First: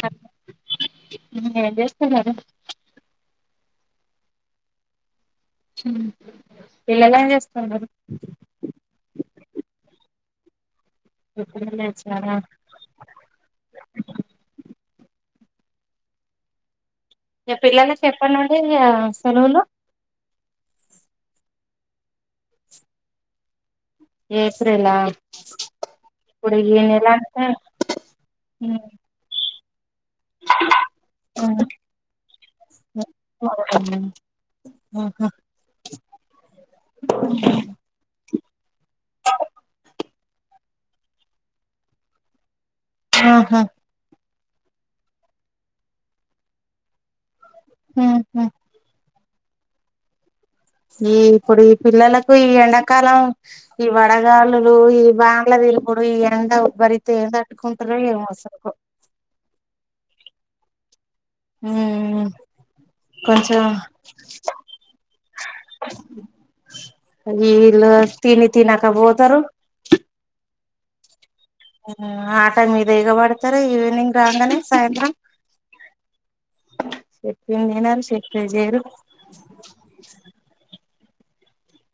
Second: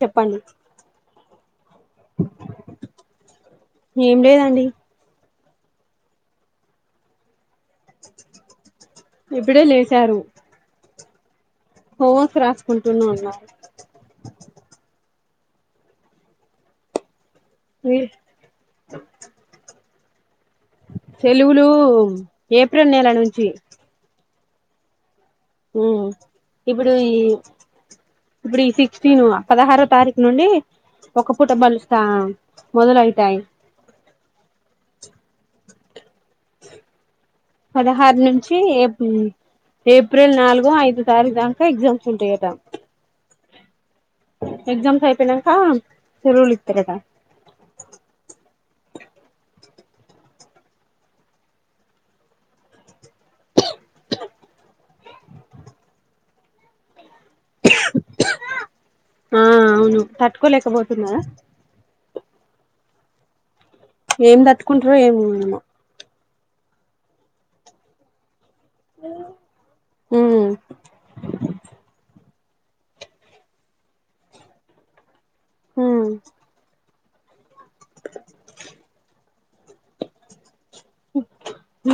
చెప్పండి అ ఏం చెస్తున్నారు ఏం లేదండి పిల్లలు ఏం చేస్ ఇప్పుడే లేసారు హోమ్ వర్క్ రాసుకుంటుఉన్నారు పిల్లల్లకి ఎప్పటి నుండి ఆ సెలవలు సెలువులు ఏప్రిల్ నెల నుంచి ఏప్రెలా ఊ ఇప్పుడు అంతా ఇప్పుడి సిక్టీన్ వా పదహారూ తారీఖు నుండి ఒక పూట బల్లుళ్ళు తా మొదలైతాయి ఆహా పదహారు నుంచి ఏ ఏప్రిల్ నాలుగో ఐదో తారీఖు దాక ఎగ్జామ్స్ ఉంటాయంటా ఆహా ఎక్జామ్స్ అయిపోయినాక సెలవులు ఇస్తారట ఊహూ ఈ ఇప్పుడు ఈ పిల్లలకు ఈ ఎండకాలం ఈ వడగాలులు ఈ వాండ్ల విలుపుడు ఈ ఎండ బరితే ఎండ కొంతలోయె వాసప్ప్ ట్కోలేకపోతున్న ఊమ్ కొంచెం ఏం తట్టుకుంట్రో ఏమేమో అయ్యో ఈల్లు తిని తినక బోతరు ఉమ్ అ మీద ఇగబడతారు ఈవినింగ్ రాంగానే సాయంత్రం ఊమ్ ఇంగ్ నినాన్ శేఖ్ పేజీరు [unintelligible]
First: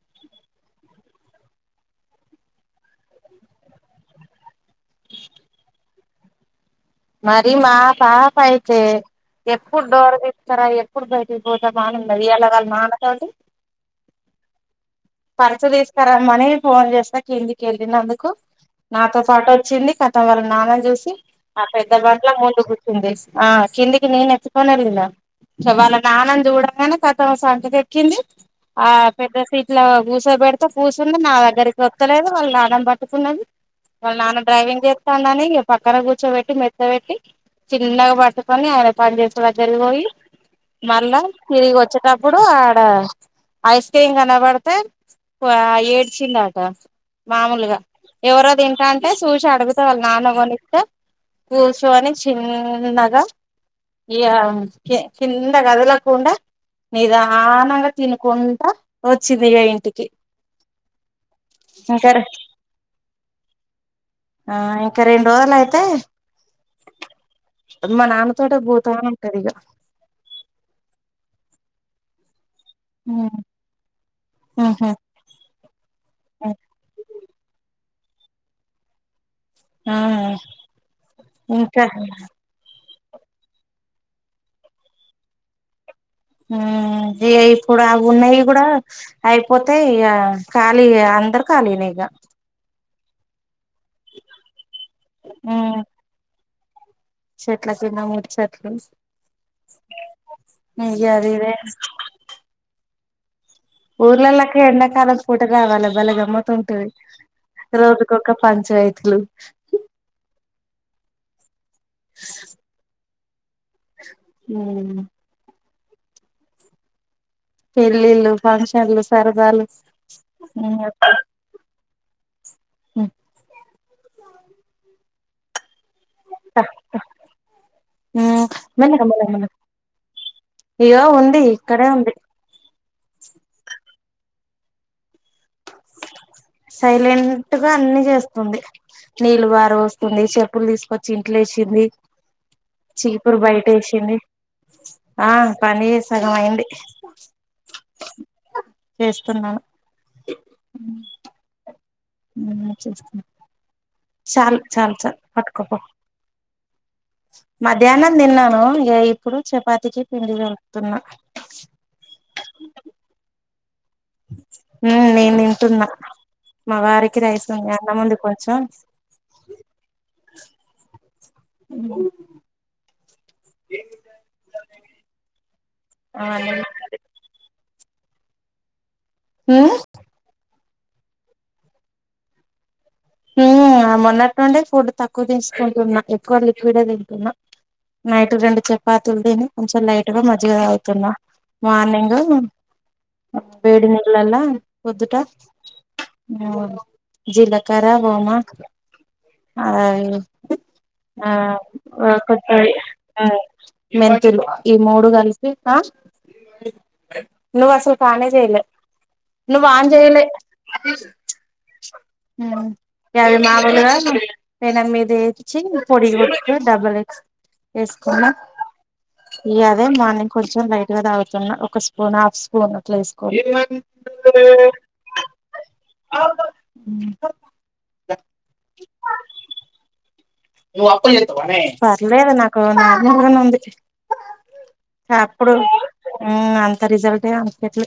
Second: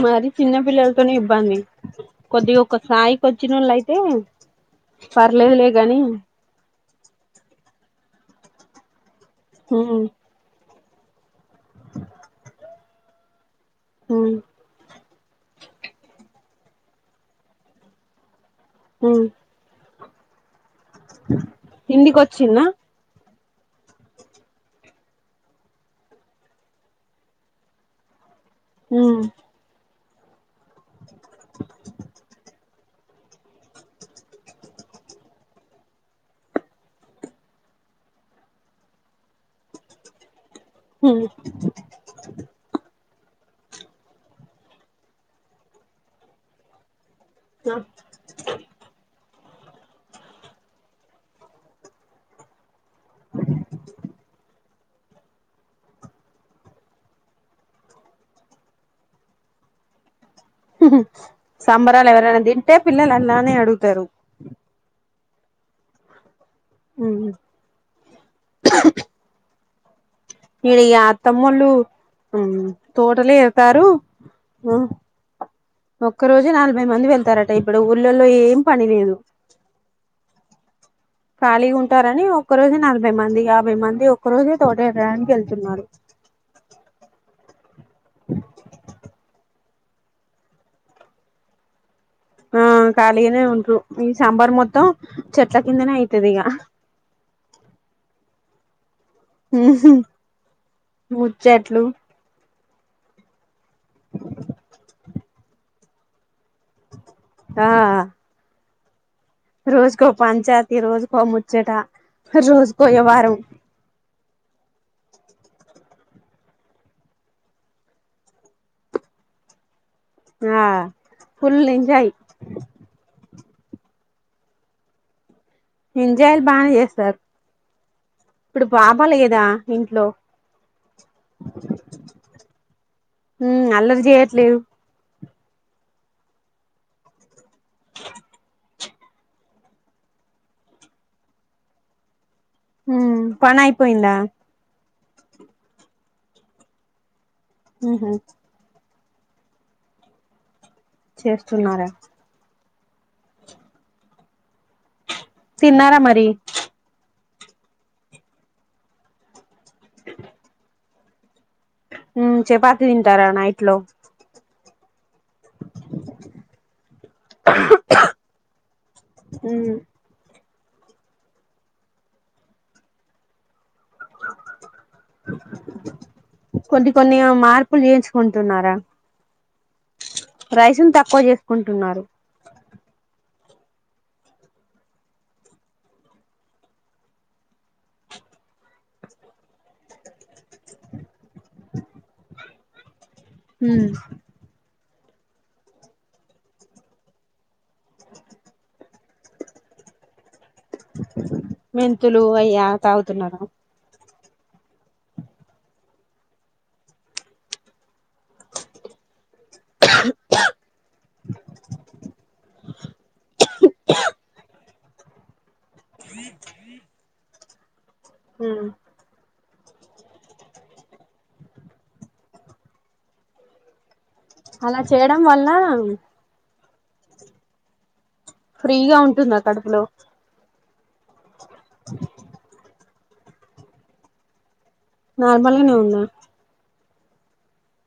మరి చిన్నపిల్లలతోనే ఇబ్బంది కొద్దిగొక స్ధాయికొచ్చినోళ్ళైతే పర్లేదులే గాని మరి మా పాపైతే ఎప్పుడ్ హ్మ్ డోర్ తీస్తార ఎ ప్పుడు బై పోతామా అనున్నది ఇయ్యాలక్ వాళ్ల నాన్న క్వాల్టీ ఉమ్ పర్చు తీసుకొరమ్మని ఫోన్ చేస్తా కిందికెళ్ళినందుకు నాతో హ్మ్ చాటొచ్చింది క పదవి నామన్ జేసి అ పెద్దబట్ల ముందు తిండికొచ్చిందా కూర్చుంది ఆ కిందికి నేనెత్తుకొనెళ్ళినా సో వాళ్ళ నాన్నని చూడంగానే కతం సంక కెక్కింది ఆ హ్మ్ పెద్ద సీట్లా కూసో బెడ్ తే కూసుంది నా దగ్గరికొత్తలేదు వాళ్ళ నాన్నని పట్ ట్టుకున్నది వాళ్ళ నాన్న డ్రైవింగ్ చేత్తాండని ఇగ పక్కన కూర్చోబెట్ మెత్త పెట్టి చిన్నగ పట్టుకొని ఆయన పని చేసె దగ్గరకి పోయి హ్మ్ మళ్ళా తిరిగి వచ్చేటప్పుడు ఆడ ఐస్ క్రీమ్ కనపడితే ఏడ్చిందాట మాములుగా ఎవరో తింటాంటే చూషి అడుగుతే వాళ్ళ నాన్న కొనిత్తె కూసో అని చిన్ న్నగ ఇగ కింద కదలకుండా నిదానంగా తినకుంటడా వచ్చిందిక ఇంటికి హు హు సంబరాలు ఇంకా ఎవరైనా తింటే పిల్లలు అలానే అడుగుతారు రోల్ అయితే హ్మ్ మా నాన్న తోట కి పోథా ఉంటది ఇక నీడు ఈ తమ్మలు ఉ తోటలే ఇతారు ఉ ఉహు ఒక్క రోజు నలభై మంది వెళ్తారట ఇప్పుడు ఉర్లాల్ ఏం పని లేదు ఆ ఖాళీగా ఇంకా ఉంటారని ఒక్క రోజు నాలుగు యాబై మంది యాభై మంది ఒక్క రోజే తోట ఎరడానికి వెళ్తున్నారు హ్మ్ ఈగా కూడా బన్నా కూడా పోతే ఇ ఖాళీ అందరు ఖాళీనేక ఆ కాలగనే ఉంట్రు ఈ సాంబార్ మొత్తం చెట్ల కిందనే అవుతది ఇక చెట్లా కింధా మూచ్చట్లు ఉహుమ్ అది ఇదే ముచాట్లు ఊర్లలాక్క ఎండకలం పోూట రావాల బల్ గమ్త్తు ఉంటేవి ఆ రోజుకు ఒక పంచమైతు థిట్లు ఈ రోజు కొమ్ము చ్చట రోజు పోయే వారం ఉమ్ పెళ్ళిళ్ళు ఫంక్షన్లు సరదాలు ఆ ఫుల్ నింజయి్ హ ఎంజాయలు బాగా చేస్తారు ఇప్పుడు మెల్లగా బాపాల మెల్లగా కదా మెల్లగా ఇంట్లో ఇగో ఉంది ఇక్కడే ఉంది హ అలర చేయట్లేదు సైలెంట్గా అన్ని చేస్తుంది నీళ్లు బారం వస్తుంది చెప్పులు తీసుకొచ్చి ఇంట్లో వసిింది హ పణ ఆయిపోయిందా ఆ పని సగం అయింది ఉహుమ్ చేస్తున్నాను చేస్తున్నారా వు చేస్తూన్న చాల్ చాలు చాలు తిన్నారా మరి మధ్యాహ్నం తిన్నాను ఇప్పుడు చపాతికి పిండి తడుపుతున్నా ఉ చపాతి తింటారా నైట్ లో ఆ నేను తింటున్నా మా వారికి రైస్ అన్నముంది కొంచెం ఉమ్ ఉ కొన్ని కొన్ని మారువ్ ఇప్పుడు చేయించుకుంటున్నారా హ‌‌‍ హ హ రైసులు తక్కువ చేసుకుంటున్నారు ఆ మొన్నటి నుండే ఫుడ్ తక్కువ తీసుకుంటున్నా ఎక్కువ లిక్విడ్ తింటున్నా నైట్ రెండు చపాతీలు తిని కొంచెం లైట్గా మజ్జిగ అవుతున్నాం మార్నింగ్ వేడి నీళాల్లొ పొద్దుట జీలా కర్ర వోమా హాయ్ ఆ మెంతులు ఎవరికి అయ్యా వత్తాయి ఆ తాగుతున్నారు ఈ మూడు కలిసి ఆ నువ్వు అసలు నూనె అ చేయలే నువ్వు ఆన్ చేయలే గదే మామూలుగానె పేనం మీద ఏపించి పొడి గొట్కొ డబల్ ఎగ్స్ వేసుకోన ఉమ్ ఇక అదే మార్నింగ్ కొంచెం లైట్ గా తాగుతున్న ఒక స్పూన్ హాఫ్ స్పూన్ అట్లా వేసుకోని అలా చేయడం వల్ల [unintelligible] ఫ్రీగా ఉంటుందా కడుపులో పర్లేదు నాకు నార్మూలుగానే ఉంది అప్పుడు నార్మల్గానే ఉందా ఆ అంతే రిజల్ట్ అనక ఎట్లొ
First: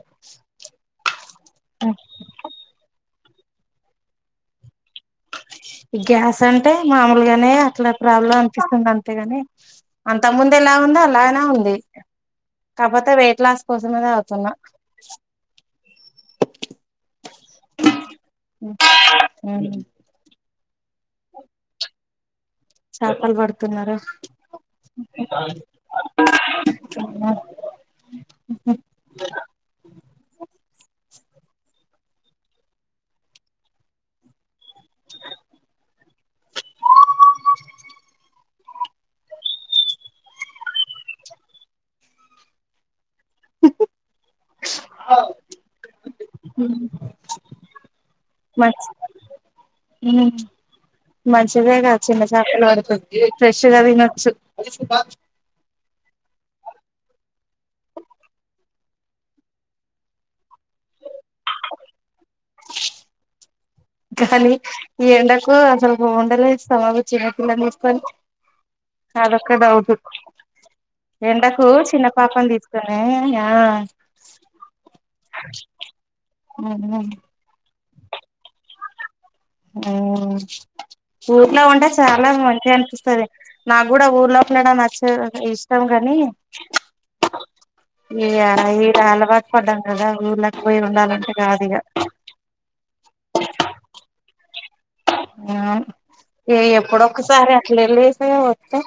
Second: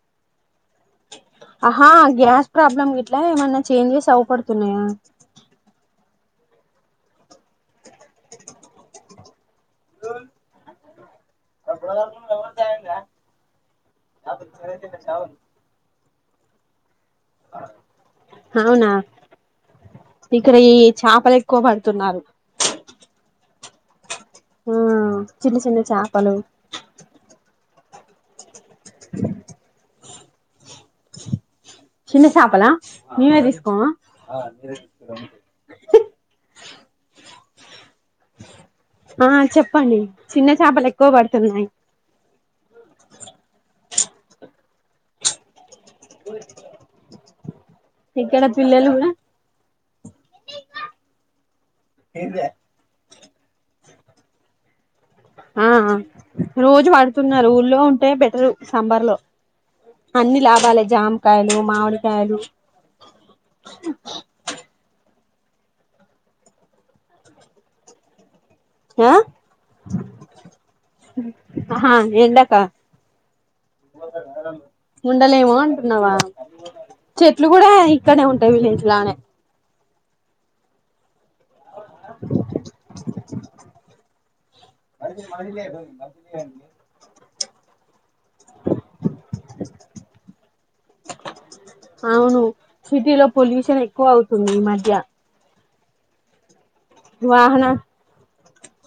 ఆహా గ్యాస్ ప్రాబ్లమ్ ఎ ఇట్లా ఏమన్నా చేంజెస్ అవ్వపడుతున్నాయా ఈ గ్యాస్ అంటే మామూలుగానే అట్లా ప్రాబ్లం అనిపిస్తుంది అంతేగాని అంతకు ముందెఎలా ఉందో అల అ ఉంది కాకపోతే వెయిట్ లాస్ కోసమే తాగుతున్న ఉహ్ అవునా ఉహ్ ఇక్కడ ఈ చాపలు ఎక్కువ పడుతున్నారు. చాపలు పడుతున్నార. ఆ చిన్న [unintelligible] చిన్న [unintelligible] చేపలు ఉహ్ [unintelligible] చిన్న చాపలా మీమే తీసుకోవా ఆ చెప్పండి చిన్న చాపలు ఎక్కువ పడుతున్నాయి. అవు ఉహ్ ఇక్కడ మంచ్ పిల్లలు కూడా ఉహ్ మంచిదే గా చిన్నచాపలు పడుతుంద్ ఇగా ఫ్రెష్గా తినొచ్చు. ఆహ్ ఆ రోజు పడుతున్నారు. ఊల్లో ఉంటే బెటరు సంబర్ లో అన్ని లాభాలే జామకాయలు, మామిడికాయలు, కానీ ఈ ఎండల్ కు అస్సల్ ఉండలేస్తామా వచ్చిన పిల్లన్ తీసుకొని ఆ అదొక్క డవుటు. ఎండకు ఆహా చిన్న పాపన్ ఎండక తీసుకునే ఆహ్ ఉండలేమో అంటున్నావా ఉహ్ హు ఇక్కడనే ఉంటాయి. విలేజ్ లానే ఉహ్ ఊర్లో ఉంటే చాలా మంచిగా అనిపిస్తది. నాకు గూడా ఊర్ లోపల నుడం నచ్చదు. ఇష్టం కాని ఈ అలవాటు పడ్డాం కదా. ఊర్లోకి పోయి ఉండాలంటే కాదు ఇగా అవును తుంది ఈ మధ్య ఆహ్ ఇగ ఎప్పుడొ ఒకసారి వాహన అట్ల వెళ్ళస్తే ఈ టే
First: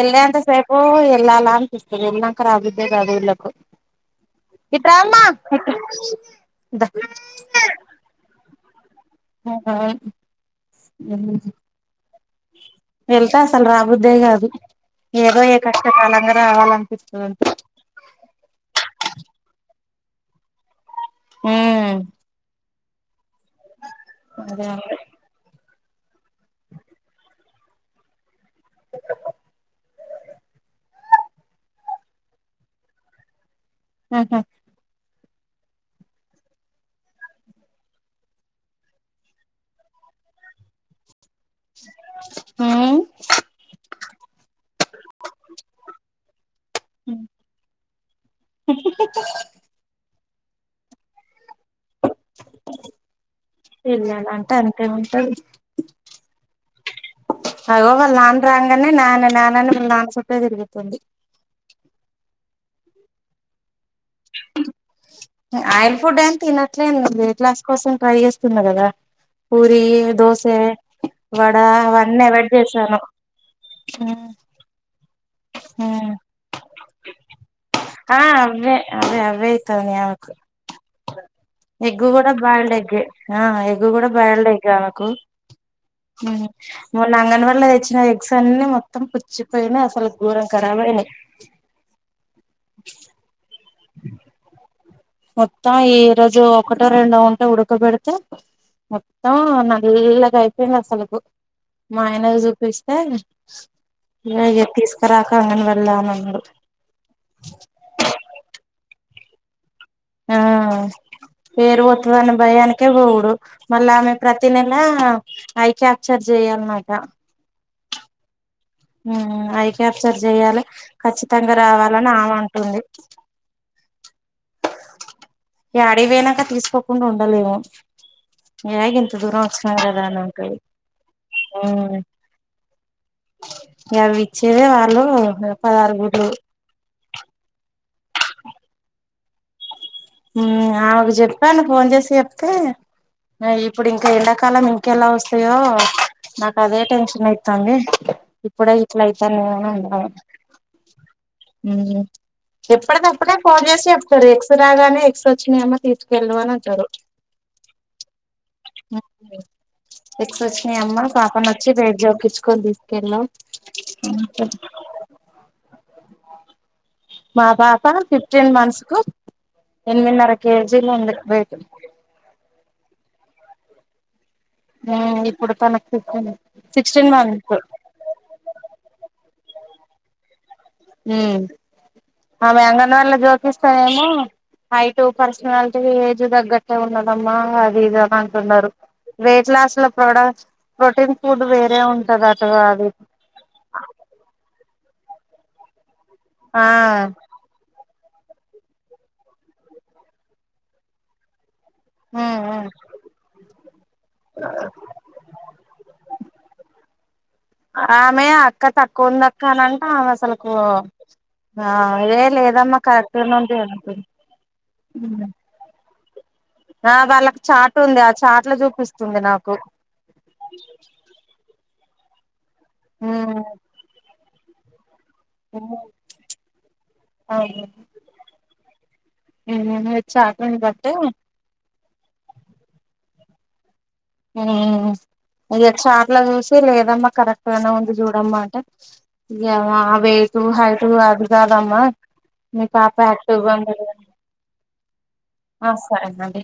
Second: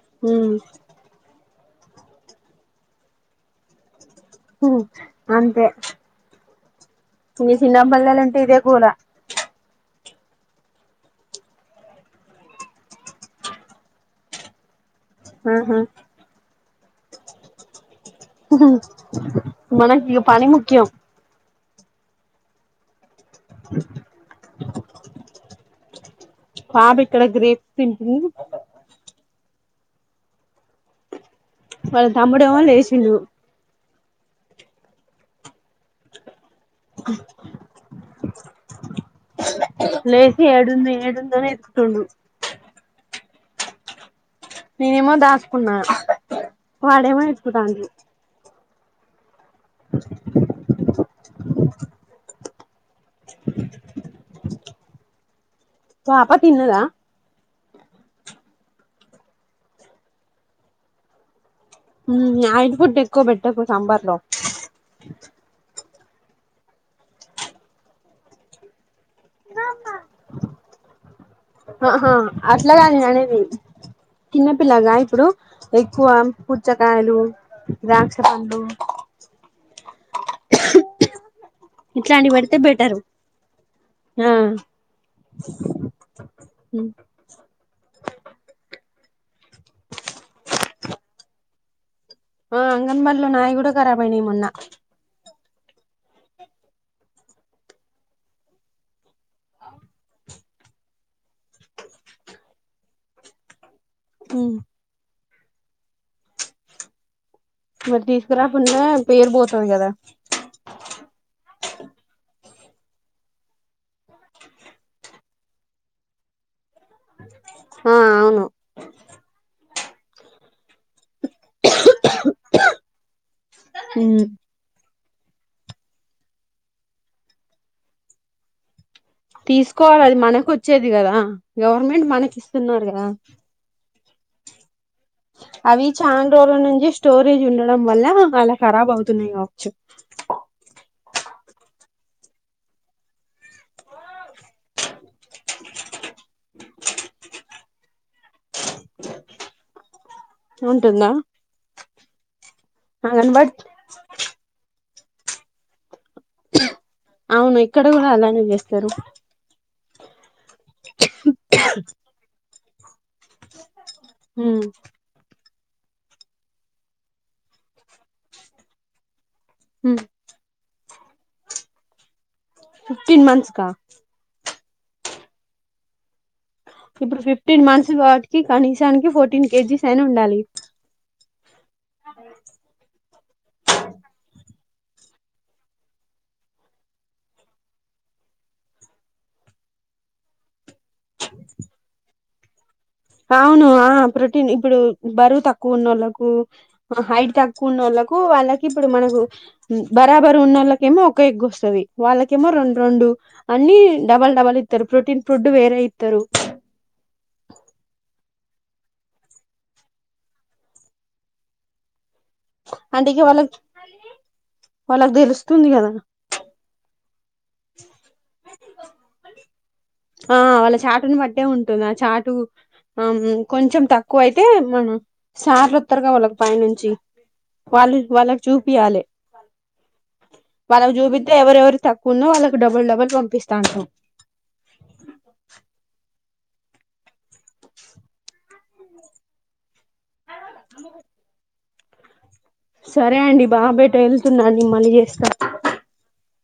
ఎళ్ల్ అంత సేపు ఉమ్ ఎల్లారా అనిపిస్తది. నాక్ రాబుద్దే కాదు వుళ్ళకు ఇట్ర అమ్మా ద ఈ చిన్నబల్లలుంటే ఇదే గోల వెళ్తా అసలు రాబోద్దే కాదు. ఏదో ఏ ఆహా కష్టకాలంగా రావాల పిస్తుంది మనకి ఇగ పని ముఖ్యం. ఉహ్ అదే అలవై పాప ఇక్కడ గ్రేప్స్ తింటుంది. వాళ్ళ తమ్ముడమో లేషిండు ఆహా లేసి ఏడుంది ఏడుంది. అని ఎతుకుతుండు కాక్. [unintelligible] నేనేమో దాసుకున్నాను వాడేమో ఎత్తుతాడు. హు హు. నాన్ నికి. [unintelligible] [unintelligible] పిల్లలు అంటే అంతే ఉంటాది. పాపా తిన్నదా. అయ్యో వాళ్ళు నాన్న రాగానే నాన్న నాన్నని వాళ్ళ నాన్న చుట్టే తిరుగుతుంది. హు ఆయిల్ ఫుడ్డు ఎక్కువ పెట్టకు. సాంబర్లో. ఆయిల్ ఫుడ్ అంత తినట్లే వేట్ లాస్ కోసం ట్రై చేస్తున్న కదా. పూరి, దోసె. ఆహా అట్లాగా నేను అనేది చిన్నపిల్లగా ఇప్పుడు. ఎక్కువ పుచ్చకాయలు, ద్రాక్ష పండ్లు. ఆ. [unintelligible] ఎగ్ కూడా ఇట్లాంటివి పెడితే బాయిల్డ్ ఎగ్. బెటరు ఆ ఎగ్ కూడా ఆ బాయిల్డ్ ఎగ్ అనకు, మొన్న అంగన్వాడి లో తెచ్చిన ఎగ్స్ అన్ని మొత్తం. మొత్తం పుచ్చి పోయిన అసలు. ఘోరంగా ఖరాబ్ అయినవి. ఆ అంగన్వాడలో నాయి కూడా. ఖరాబ్ అయినాయి మొన్న. [inaudible] మొత్తం ఈ రోజు ఒకటో రెండో ఉంటే ఉడకబెడితే మొత్తం నల్లగా అయిపోయింది. అసలు మా ఆయనకి చూపిస్తే. ఏగ తీసుకా రాకు. అంగన్వాడలా అన్నాడు. మరి తీసుకురా కుండా పేరు పోతుంది కదా. ఆ పేరు పోతుందని భయానికే పోవుడు మళ్ళా ఆమె ప్రతి నెల ఐ క్యాప్చర్ చెయాలిన్నట్టా. ఆ అవును. ఐ కెపచర్ చేయాలె ఖచ్చితంగా రావాలని అమె అంటుంది. యడికి పోయినాక తీసుకోకుండా ఉండలేము ఏ ఇంత. తీసుకోవాల మనకు వచ్చేది కదా, గవర్నమెంట్ మనకి ఇస్తున్నారుగాదా. అవి విచ్చేదే వాళ్ళు. అవి పదహారు గుడ్లు చాన్ రోజుల నుంచి స్టోరేజ్ ఉండ. డం వల్ల అలా ఖరాబ్ అవుతున్నాయి కావచ్చు. ఆమెకు చెప్పాను ఫోన్ చేసి చెప్తే ఇప్పుడు ఇంకా ఎండాకాలం ఇంకెలా వస్తాయో నాకు అదే టెన్షన్ అవుతుంది. ఇప్పుడే ఇట్లా అయితున్నాయి అన్నది. ఉంటుందా ఎప్పుటి అవును దప్పుడే బట్ ఫోన్ చేసి చెప్తారు ఎగ్స్ రాగానే. ఎగ్స్ వచ్చినాయమ్మ తీసుకెళ్ళు అని అంటారు. అవును ఇక్కడ కూడా అలానే చేస్తారు ఎగ్స్ వచ్చినయిఅమ్మ పాపని వచ్చి వెయిట్ చేపించుకుని తీసుకెళ్ళు కేళ్ళు. ఉమ్ మా పాప ఫిఫ్టీన్ మంత్స్ కు ఎనిమిదిన్నర కేజీలు ఉంది వేటు ఫిఫ్టీన్ మంత్స్ కా ఆ ఇప్పుడు తనకు ఫిఫ్టీన్ ఇప్పుడు ఫిఫ్టీన్ మంత్స్ కాబట్టి కనీసానికి ఫోర్టీన్ కేజీస్ అయినా ఉండాలి హమ్ ఆమె అంగన్వాళ్ళ జోపిస్తాయేమో హైట్ పర్సనాలిటీ ఏజ్ తగ్గట్టే ఉన్నదమ్మా అది ఇది అని అంటున్నారు వెయిట్ లాస్ లో ప్రొడక్ట్స్ ప్రోటీన్ ఫుడ్ వేరే ఉంటదట అది అవును ఆ ప్రోటీన్ ఇప్పుడు బరువు తక్కువ ఉన్నోళ్లకు ఆ కు హైట్ తక్కువ ఉన్నోళ్లక్ కు వాళ్ళకి ఇప్పుడు మనకు బరాబరు ఉన్న వాళ్ళకేమో ఒక ఎగ్ వస్ తది వాళ్ళకేమో రెండు రెండు అన్ని డబల్ డబల్ ఇస్తారు ప్రోటీన్ ఫుడ్ వేరే ఇస్తరు మె అక్క తక్కువ ఉంది అక్క అనంట ఆమే అసలుకు ఆ లేదమ్మా అంటే కరెక్ట్ ఇగ వాళ్ళకి నే వాళ్ళకి [inaudible] తెలుస్తుంది కదా ఆ వాళ్ళకి చాటు ఉంది ఆ చాట్ల చూపిస్తుంది నాకు ఆ వాళ్ళ చాటుని బట్టే ఉంటుంది చాటు ఆ కొంచెం తక్కువ అయితే మన సర్లోత్తరుగా వాళ్ళకు పై నుంచి వాళ్ళు వాళ్ళకు చూపియాలి చాట్ ని బట్టి వాళ్ళకు చూపిస్తే ఎవరెవరు తక్కువ ఉన్న వాళ్ళకి డబుల్ డబుల్ పంపిస్తాన్రు హా ఇక చాట్ల చూసి లేదమ్మా కరెక్ట్ గానే ఉంది చూడమ్మా అంటే ఇగ వేయిటు హైటు అది కాదమ్మా మీ పాప సరే యాక్టివ్ అండి గా బాబు ఉండదు ఎటో ఎల్తున్నాడు నేను మళ్ళీ చేస్తా ఆ సరేనండి